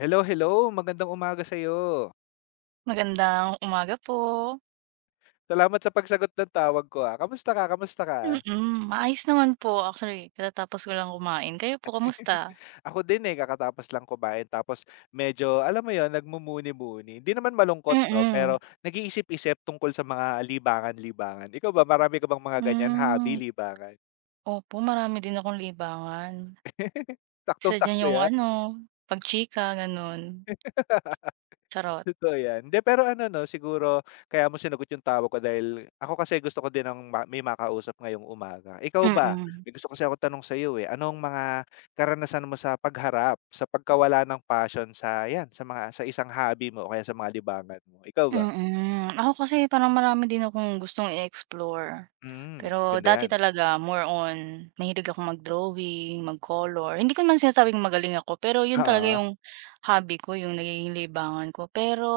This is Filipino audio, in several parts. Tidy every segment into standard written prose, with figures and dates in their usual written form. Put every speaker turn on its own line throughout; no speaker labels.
Hello, hello. Magandang umaga sa iyo.
Magandang umaga po.
Salamat sa pagsagot ng tawag ko, ah. Kamusta ka, kamusta ka?
Maayos naman po actually katatapos ko lang kumain. Kayo po kamusta?
Ako din, eh, kakatapos lang kumain tapos medyo, alam mo yon, nagmumuni-muni. Hindi naman malungkot 'no, pero
Mm.
nag-iisip-isip tungkol sa mga libangan-libangan. Ikaw ba, marami ka bang mga ganyan hobby,
Hmm,
libangan?
Opo marami din akong libangan. Isa diyan
Saktong-sakto
yung
'yan.
ano, pagchika gano'n, charot.
Totoo yan. Hindi, pero ano 'no, siguro kaya mo sinagot yung tawag ko dahil ako kasi gusto ko din ng ma may makausap ngayong umaga. Ikaw ba?
Mm.
May gusto kasi ako tanong sa iyo eh. Anong mga karanasan mo sa pagharap sa pagkawala ng passion sa 'yan, sa mga sa isang hobby mo o kaya sa mga libangan mo? Ikaw ba?
Ako kasi parang marami din akong gustong i-explore.
Hmm,
Pero
ganda
dati
'yan.
talaga more on mahilig akong mag-drawing, mag-color. Hindi ko naman sinasabing magaling ako, pero yun talaga
Oo,
yung hobby ko, yung nagiging libangan ko. Pero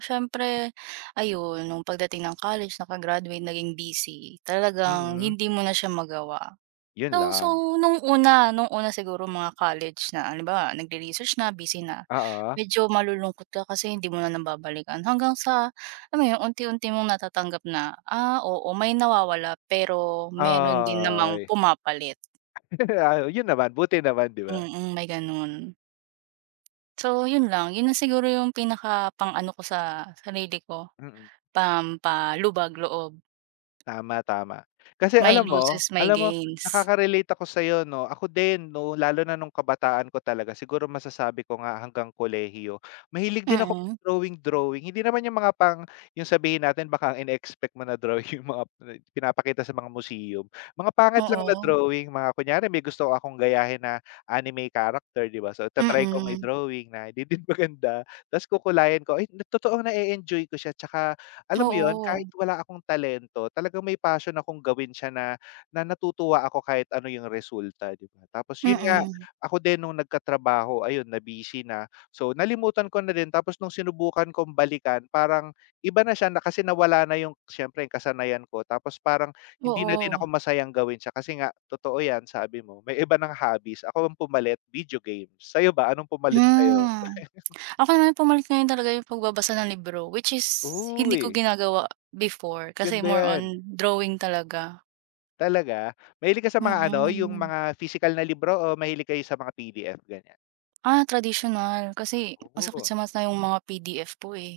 siyempre, ayun, nung pagdating ng college, naging busy. Talagang
mm.
hindi mo na siya magawa.
'Yun
Oo, so
lang.
nung una siguro mga college na halimbawa nagre-research na, busy na,
Oo.
medyo malulungkot ka kasi hindi mo na nababalikan hanggang sa alam mo yun unti-unti mong natatanggap na, ah, oo may nawawala pero meron din namang
Ay,
pumapalit.
ah, 'yun naman, buti naman, 'di ba?
May ganun. So yun lang, yun na siguro yung pinaka pang-ano ko sa sarili ko,
Mm.
pampalubag loob.
Tama, tama. Kasi
May
alam mo
losses, may
alam mo
gains.
nakaka-relate ako sa'yo 'no. Ako din no, lalo na nung kabataan ko talaga siguro masasabi ko nga hanggang kolehiyo. Mahilig din ako
Mm,
drawing-drawing. Hindi naman yung mga pang yung sabihin natin baka ang ine-expect mo na drawing yung mga pinapakita sa mga museum. Mga pangit lang na
oo.
drawing, mga kunyari may gusto akong gayahin na anime character 'di ba, so ta-try kong
Mm,
i-drawing na hindi din maganda. Tapos kukulayan ko, ay totoong na enjoy ko siya tsaka alam mo 'yun,
oo.
kahit wala akong talento talagang may passion akong gawin siya na na natutuwa ako kahit ano yung resulta, 'di ba? Tapos 'yun nga,
Mm,
ako din nung nagkatrabaho ayun na-busy na, so nalimutan ko na din tapos nung sinubukan kong balikan parang iba na siya na kasi nawala na yung siyempre yung kasanayan ko tapos parang hindi na din ako
oo.
masayang gawin siya kasi nga totoo 'yan sabi mo, may iba ng hobbies. Ako ang pumalit video games, sa'yo ba anong pumalit sa'yo?
Hmm, Ako naman pumalit na rin talaga yung pagbabasa ng libro, which is hindi ko
Uy,
ginagawa before kasi
ganda
more
'yan.
on drawing talaga,
Talaga? Mahilig ka sa mga ano, yung
mm.
mga physical na libro o mahilig kayo sa mga PDF, ganyan?
Ah, traditional, kasi masakit
Oo,
sa mata yung mga PDF po, eh.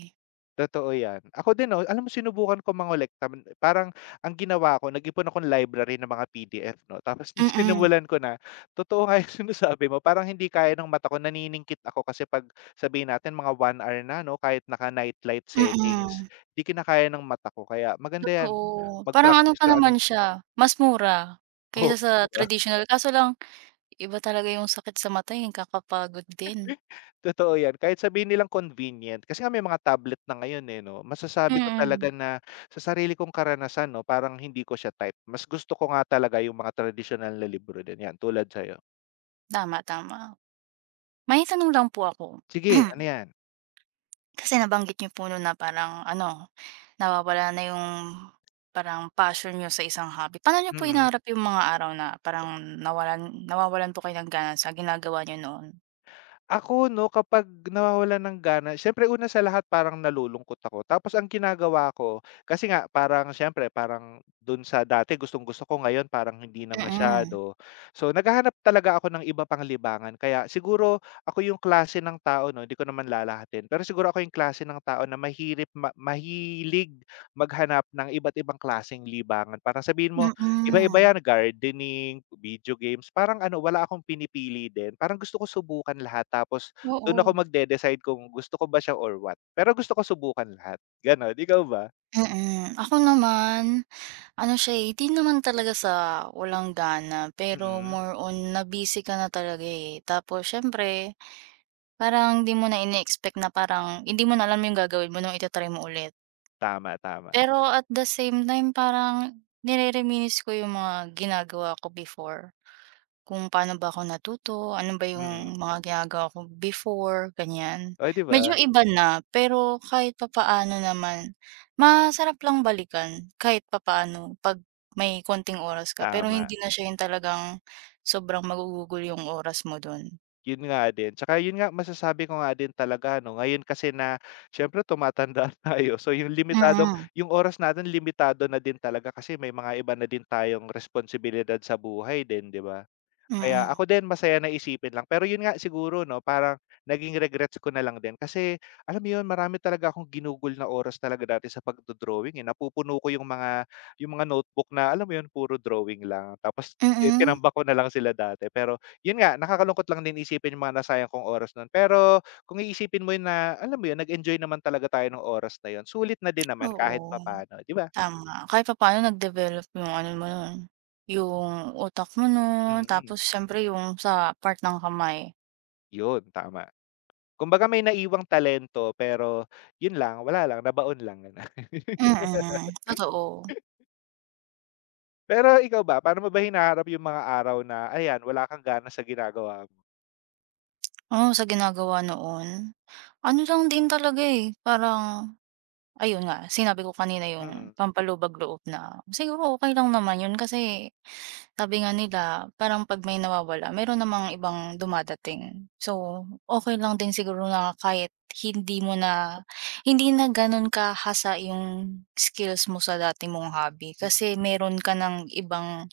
totoo yan. Ako din 'no, alam mo sinubukan ko mangolekta, parang ang ginawa ko nag-ipon akong library ng mga PDF 'no, tapos nung
Mm,
sinimulan ko na, totoo nga yung sinasabi mo, parang hindi kaya ng mata ko, naniningkit ako kasi 'pag sabihin natin mga 1 hour na 'no, kahit naka-night light settings,
mm,
'di kinakaya ng mata ko, kaya maganda yan,
totoo. Parang ano
mag-practice
pa
ka ano
naman siya, mas mura
oo,
kaysa sa traditional, kaso lang iba talaga yung sakit sa mata, eh, kakapagod din.
totoo yan, kahit sabihin nilang convenient kasi nga may mga tablet na ngayon, eh, 'no? Masasabi ko talaga
Mm,
na sa sarili kong karanasan 'no, parang hindi ko siya type. Mas gusto ko nga talaga yung mga traditional na libro din, yan tulad sa'yo.
tama, tama. May tanong lang po ako.
Sige, ano yan?
Kasi nabanggit niyo po no'n na parang ano, nawawala na yung parang passion niyo sa isang hobby. Paano nyo po
Mm.
hinaharap yung mga araw na parang nawawalan po kayo ng gana sa ginagawa niyo noon?
Ako 'no, kapag nawawala ng gana siyempre una sa lahat parang nalulungkot ako. Tapos ang ginagawa ko, kasi nga parang siyempre parang dun sa dati gustong-gusto ko, ngayon parang hindi na
Mm,
masyado. So, naghahanap talaga ako ng iba pang libangan. Kaya siguro ako yung klase ng tao 'no, di ko naman lalahatin, pero siguro ako yung klase ng tao na mahirip ma mahilig maghanap ng iba't ibang klaseng libangan. Parang sabihin mo iba-iba
mm.
'yan, gardening, video games, parang ano, wala akong pinipili din. Parang gusto ko subukan lahat tapos do'n ako
Oo.
magde-decide kung gusto ko ba siya or what. Pero gusto ko subukan lahat, gano'n. Ikaw ba?
Mm. Ako naman, ano siya, eh, hindi naman talaga sa walang gana, pero
Mm.
more on na-busy ka na talaga, eh. Tapos siyempre parang 'di mo na ine-expect na parang hindi mo na alam yung gagawin mo nung itatry mo ulit.
Tama, tama.
Pero at the same time parang nire-reminisce ko yung mga ginagawa ko before, kung paano ba ako natuto, ano ba
Mm.
yung mga ginagawa ko before, ganyan.
Oh, 'di
Medyo
ba?
iba na, pero kahit papaano naman masarap lang balikan kahit papaano 'pag may konting oras ka, pero
Tama.
hindi na siya yung talagang sobrang magugugol yung oras mo dun.
'Yun nga din. Tsaka 'yun nga, masasabi ko nga din talaga ano, ngayon kasi na siyempre tumatanda tayo, so 'yung limitadong
Mm,
'yung oras natin limitado na din talaga kasi may mga iba na din tayong responsibilidad sa buhay din, 'di ba? Kaya
mm,
ako din masaya na isipin lang. Pero yun nga siguro 'no, parang naging regrets ko na lang din kasi alam mo yun, marami talaga akong ginugol na oras talaga dati sa pagdo-drawing, eh. Napupuno ko yung mga notebook na alam mo yun, puro drawing lang tapos
mm,
tinambak ko na lang sila dati. Pero yun nga, nakakalungkot lang din isipin yung mga nasayang kong oras nun. Pero kung iisipin mo yun na alam mo yun, nag-enjoy naman talaga tayo ng oras na yun, sulit na din naman
oo.
kahit papaano, 'di ba?
Tama, kahit papaano nag-develop yung ano mo nun, yung utak mo nun,
Mm,
tapos siyempre yung sa part ng kamay.
yun, tama. Kumbaga may naiwang talento pero yun lang, wala lang, nabaon lang, gano'n.
Mm, totoo.
Pero ikaw ba, paano mo ba hinaharap yung mga araw na ayan, wala kang gana sa ginagawa mo?
Oo, sa ginagawa noon. Ano lang din talaga, eh, parang ayun nga, sinabi ko kanina yung
Mm,
pampalubag-loob na siguro okey lang naman yun kasi sabi nga nila parang 'pag may nawawala meron namang ibang dumadating. So, okay lang din siguro na kahit hindi mo na hindi na gano'n kahasa yung skills mo sa dati mong hobby
hmm,
kasi meron ka ng ibang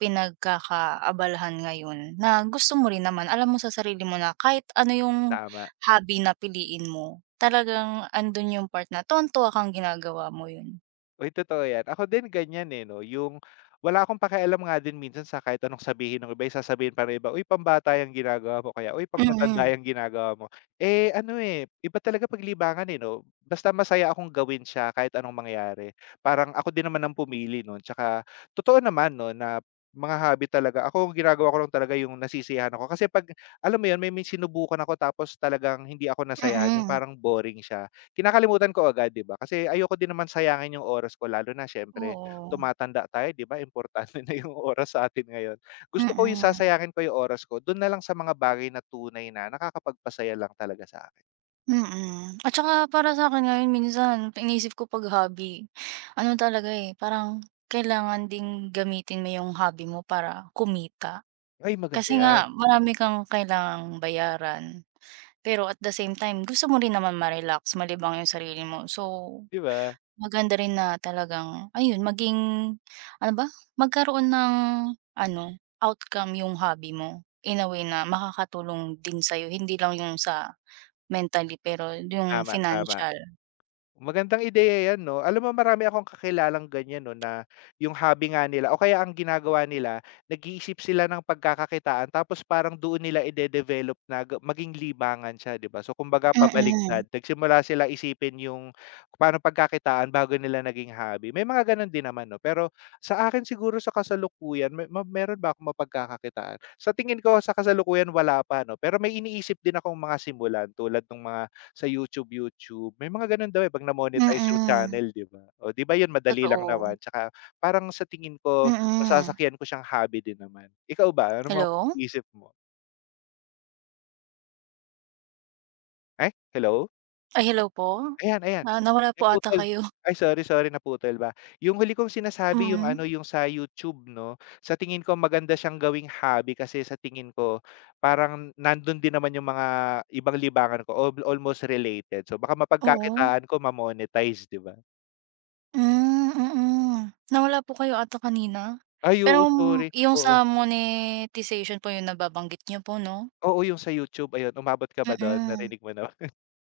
pinagkakaabalahan ngayon na gusto mo rin naman. Alam mo sa sarili mo na kahit ano yung
tama.
hobby na piliin mo, talagang andun yung part na tuwang-tuwa kang ginagawa mo yun.
Uy, totoo yan. Ako din ganyan, eh, 'no, yung wala akong pakialam nga din minsan sa kahit anong sabihin ng iba, eh, sasabihin pa ng iba, "Uy, pambata 'yang ginagawa mo," kaya, "Uy, pangmatanda
Mm,
'yang ginagawa mo." Eh, ano, eh, iba talaga paglibangan libangan, eh, 'no? Basta masaya akong gawin siya kahit anong mangyari. Parang ako din naman ang pumili nun tsaka totoo naman 'no, na mga hobby talaga ako, ang ginagawa ko lang talaga yung nasisiyahan ako. Kasi 'pag alam mo yun, may sinubukan ako tapos talagang hindi ako nasayahan, yung
mm.
parang boring siya. Kinakalimutan ko agad, 'di ba? Kasi ayoko din naman sayangin yung oras ko lalo na siyempre
Oo,
tumatanda tayo, 'di ba, importante na yung oras sa atin ngayon. Gusto ko yung
mm.
sasayangin ko yung oras ko dun na lang sa mga bagay na tunay na nakakapagpasaya lang talaga sa akin.
Mm. At saka para sa akin ngayon minsan iniisip ko 'pag hobby, ano talaga, eh, parang kailangan ding gamitin mo yung hobby mo para kumita.
Ay maganda
Kasi
'yan,
nga marami kang kailangang bayaran, pero at the same time gusto mo rin naman ma-relax, malibang yung sarili mo. So,
'di ba?
maganda rin na talagang ayun maging ano ba, magkaroon ng ano, outcome yung hobby mo in a way na makakatulong din sa'yo, hindi lang yung sa mentally pero yung
Tama, tama.
financial.
Magandang ideya 'yan 'no. Alam mo marami akong kakilalang ganyan 'no na yung hobby nga nila o kaya ang ginagawa nila nag-iisip sila ng pagkakakitaan tapos parang doon nila ide-develop na ga maging libangan siya 'di ba. So kumbaga
Mm,
pabaliktad, nagsimula sila isipin yung paano pagkakitaan bago nila naging hobby. May mga gano'n din naman 'no. Pero sa akin siguro sa kasalukuyan may ma meron ba akong mapagkakakitaan? Sa tingin ko sa kasalukuyan wala pa 'no, pero may iniisip din akong mga simulan tulad ng mga sa YouTube, YouTube may mga gano'n daw, eh, 'pag na-monetize yung
mm.
channel, 'di ba? O 'di ba 'yun madali lang
Totoo.
naman tsaka parang sa tingin ko
Mm.
masasakyan ko siyang hobby din naman. Ikaw ba, ano mga
Hello?
isip mo? Ay, hello?
Ay, hello po?
Ayan, ayan,
Ah, nawala po ata
naputol.
kayo.
Ay, sorry, sorry naputol ba. Yung huli kong sinasabi yung
Mm.
ano, yung sa YouTube 'no, sa tingin ko maganda siyang gawing hobby kasi sa tingin ko parang nandun din naman yung mga ibang libangan ko, almost related. So baka
Oo.
mapagkakitaan ko mamonetize 'di ba?
Hmm, mm. Nawala po kayo ata kanina.
Ay
Pero
oo, sorry.
yung sa
Oo.
monetization po yung nababanggit niyo po 'no?
Oo, yung sa YouTube, ayun. Umabot ka ba dun?
Mm,
Narinig mo na ba?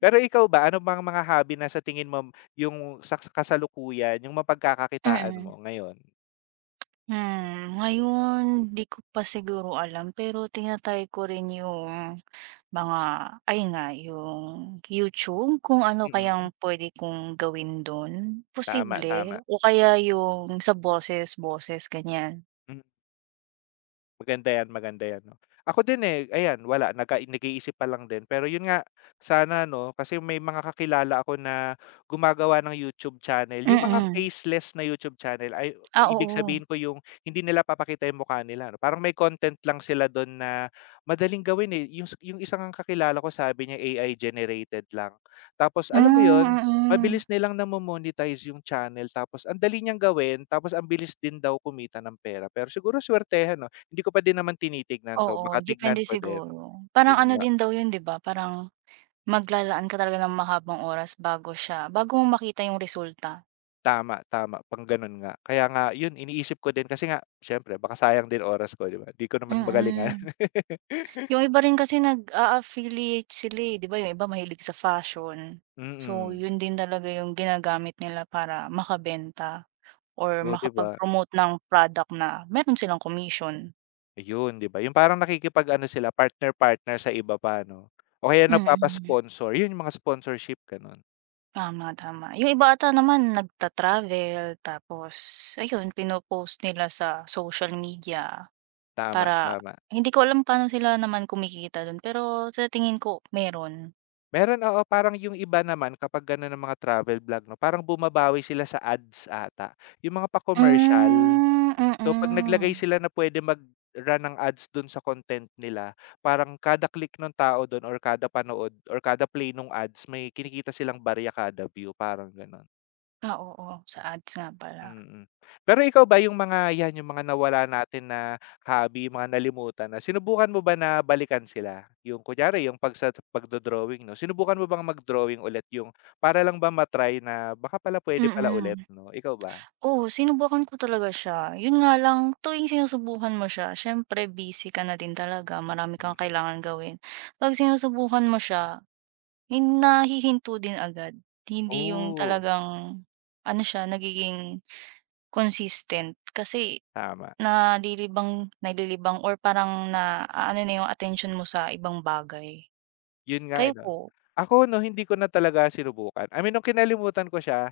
Pero ikaw ba, ano bang mga hobby na sa tingin mo yung sa kasalukuyan, yung mapagkakakitaan
mm.
mo ngayon?
Ngayon di ko pa siguro alam pero tina-try ko rin yung mga ayun nga, yung YouTube, kung ano
Mm.
kayang pwede kong gawin dun,
Tama,
posible
tama.
o kaya yung sa boses-boses ganyan.
Maganda yan 'no. Ako din, eh, ayan wala nag-iisip pa lang din. Pero yun nga, sana 'no, kasi may mga kakilala ako na gumagawa ng YouTube channel, yung mga
Mm.
faceless na YouTube channel ay
Ah,
ibig
oo.
sabihin ko yung hindi nila papakita yung mukha nila 'no, parang may content lang sila dun na madaling gawin, eh. Yung isang kakilala ko sabi niya AI generated lang. Tapos alam mo
Hmm,
yun,
mm.
mabilis nilang namo-monetize yung channel tapos ang dali niyang gawin tapos ang bilis din daw kumita ng pera. Pero siguro swertehan hindi ko pa din naman tinitignan, so
Oo,
baka tignan
depende
ko din.
siguro. Parang
'Yun
ano
nga,
din daw yun, 'di ba, parang maglalaan ka talaga ng mahabang oras bago mo makita yung resulta.
tama, tama pang gano'n nga. Kaya nga 'yun iniisip ko din kasi nga siyempre baka sayang din oras ko, 'di ba? 'Di ko naman magalingan.
Mm. Yung iba rin kasi nag-a-affiliate sila, eh, 'di ba, yung iba mahilig sa fashion. So,
Mm.
yun din talaga yung ginagamit nila para makabenta or
Oh, 'di ba?
makapag-promote ng product na meron silang commission.
Ayun, 'di ba? Yung parang nakikipag-ano sila partner-partner sa iba pa 'no? O kaya
Mm,
nagpapa-sponsor, 'yun yung mga sponsorship gano'n.
tama, tama. Yung iba ata naman nagta-travel tapos ayun pino-post nila sa social media
Tama,
para
tama.
hindi ko alam paano sila naman kumikita dun, pero sa tingin ko meron.
Meron, oo, parang yung iba naman kapag gano'n ang mga travel vlog 'no, parang bumabawi sila sa ads ata, yung mga pa-commercial.
Hmm,
So, 'pag naglagay
mm.
sila na pwede mag-run ng ads do'n sa content nila, parang kada click nung tao do'n or kada panood or kada play nung ads may kinikita silang barya kada view, parang gano'n.
Ah, oo, sa ads nga pala.
Mm. Pero ikaw ba yung mga 'yan, yung mga nawala natin na hobby, mga nalimutan na, sinubukan mo ba na balikan sila? Yung kunyari yung 'pag sa pagdo-drawing 'no, sinubukan mo bang mag-drawing ulit yung para lang ba matry na baka pala puwede pala ulit
Mm.
'no, ikaw ba?
Oo, sinubukan ko talaga siya. Yun nga lang, tuwing sinusubukan mo siya, siyempre busy ka na din talaga, marami
Hmm.
kang kailangan gawin. 'Pag sinusubukan mo siya, nahihinto din agad. Hindi yung
Oh,
talagang ano siya, nagiging consistent kasi
tama.
nalilibang nalilibang or parang na ano na yung attention mo sa ibang bagay.
Yun nga, eh,
Kayo
'no.
po?
Ako 'no, hindi ko na talaga sinubukan. I mean, nung kinalimutan ko siya,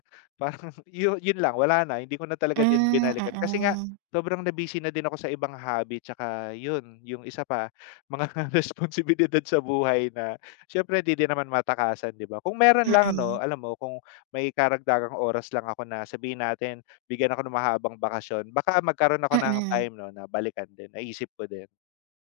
parang yun lang, wala na. Hindi ko na talaga din
Hmm,
binalikan kasi nga
mm.
sobrang na-busy na din ako sa ibang hobby tsaka yun, yung isa pa, mga responsibilidad sa buhay na siyempre hindi din naman matakasan, 'di ba? Kung meron lang 'no,
Mm.
alam mo, kung may karagdagang oras lang ako na sabihin natin bigyan ako ng mahabang bakasyon, baka magkaroon ako ng
Mm.
time 'no, na balikan din. Naisip ko din.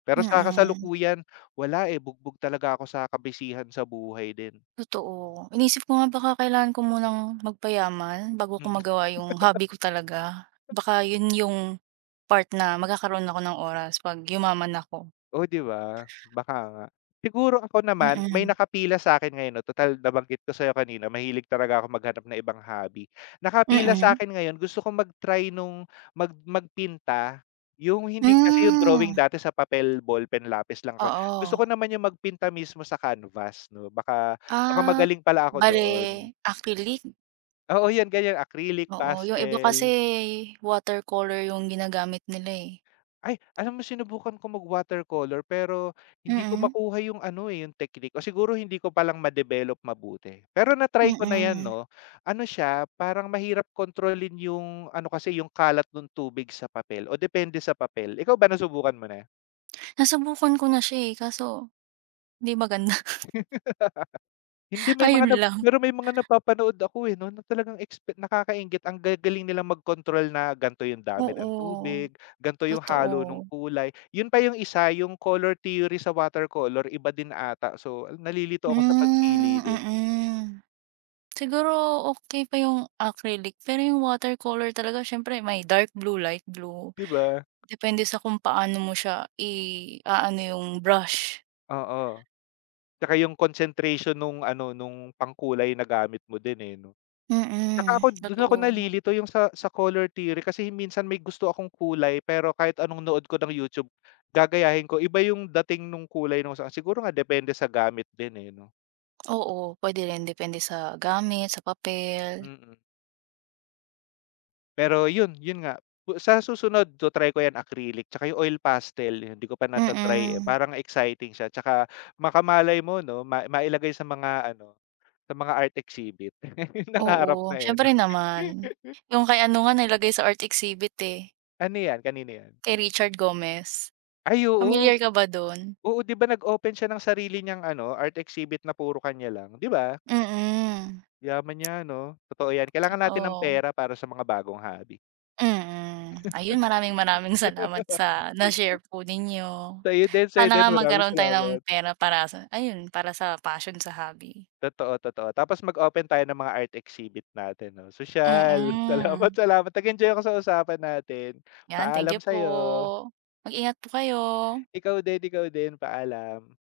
Pero
Mm.
sa
Mm.
kasalukuyan, wala, eh, bugbog talaga ako sa kabisihan sa buhay din.
Totoo. Inisip ko nga baka kailangan ko munang magpayaman bago ko
Mm,
magawa yung hobby ko talaga. Baka yun yung part na magkakaroon ako ng oras 'pag yumaman ako.
oh, 'di ba? Baka nga. Siguro ako naman, may
Mm.
nakapila sa akin ngayon 'no, total nabanggit ko sa'yo kanina mahilig talaga ako maghanap ng ibang hobby. Nakapila sa
Mm.
akin ngayon gusto ko mag-try nung magpinta, yung hindi kasi yung drawing
Hmm,
dati sa papel, ballpen, lapis lang ako, eh. Gusto ko
oo.
naman yung magpinta mismo sa canvas 'no, baka baka
Ah,
magaling pala ako doon.
bale acrylic?
Oo, 'yan ganyan acrylic,
Oo, yung iba kasi
pastel.
watercolor yung ginagamit nila, eh.
Ay, alam mo sinubukan ko mag-watercolor pero hindi ko
Mm,
makuha yung ano, eh, yung technique o siguro hindi ko palang ma-develop mabuti. Pero na-try ko na 'yan
mm.
'no. Ano siya, parang mahirap kontrolin yung ano kasi, yung kalat nung tubig sa papel o depende sa papel. Ikaw ba nasubukan mo na?
Nasubukan ko na siya, eh, kaso hindi maganda.
Hindi may
Ayun
mga nap
lang.
pero may mga napapanood ako, eh, 'no, na talagang expe nakakainggit ang gagaling nilang mag-control na gan'to yung dami ng
Oo,
tubig, gan'to yung halo ng
totoo.
kulay. Yun pa yung isa, yung color theory sa watercolor iba din ata. So, nalilito ako sa pagpili
Hmm,
din,
mm. Siguro okey pa yung acrylic, pero yung watercolor talaga siyempre may dark blue, light blue,
'di ba?
depende sa kung paano mo siya i-aano yung brush.
Oo, 'tsaka yung concentration nung ano, nung pangkulay na gamit mo din, eh, 'no? Tsaka
Mm,
ako dun ako
totoo.
nalilito yung sa color theory kasi minsan may gusto akong kulay pero kahit anong nood ko ng YouTube, gagayahin ko iba yung dating nung kulay nung sa siguro nga depende sa gamit din, eh, 'no?
Oo, puwede rin depende sa gamit, sa papel.
Mm. Pero yun, yun nga, sa susunod to-try ko yan acrylic tsaka yung oil pastel, yun di ko pa nata-try, eh,
Mm,
parang exciting siya tsaka makamalay mo 'no, mailagay sa mga ano, sa mga art exhibit. Nangarap
oo,
na, eh, 'no?
siyempre naman. Yung kay ano nga nilagay sa art exhibit, eh,
Ano yan, kanino yan?
kay Richard Gomez.
Ay oo.
Pamilyar ka ba dun?
Oo, 'di ba nag-open siya ng sarili niyang ano, art exhibit na puro kanya lang, 'di ba?
Mm,
Yaman niya 'no, totoo 'yan. Kailangan natin ng
oo.
pera para sa mga bagong hobby.
Mm. Ayun, maraming-maraming salamat sa na-share po ninyo.
Sa'yo
Sana
din,
nga
maraming
magkaroon tayo ng
salamat.
pera para sa ayun, para sa passion sa hobby.
Totoo, totoo. Tapos mag-open tayo ng mga art exhibit natin 'no. Sosyal, salamat,
Mm.
salamat. Nag-enjoy ako sa usapan natin.
'Yan, thank
Paalam
you po.
sa'yo.
Mag-ingat po kayo.
Ikaw din, paalam.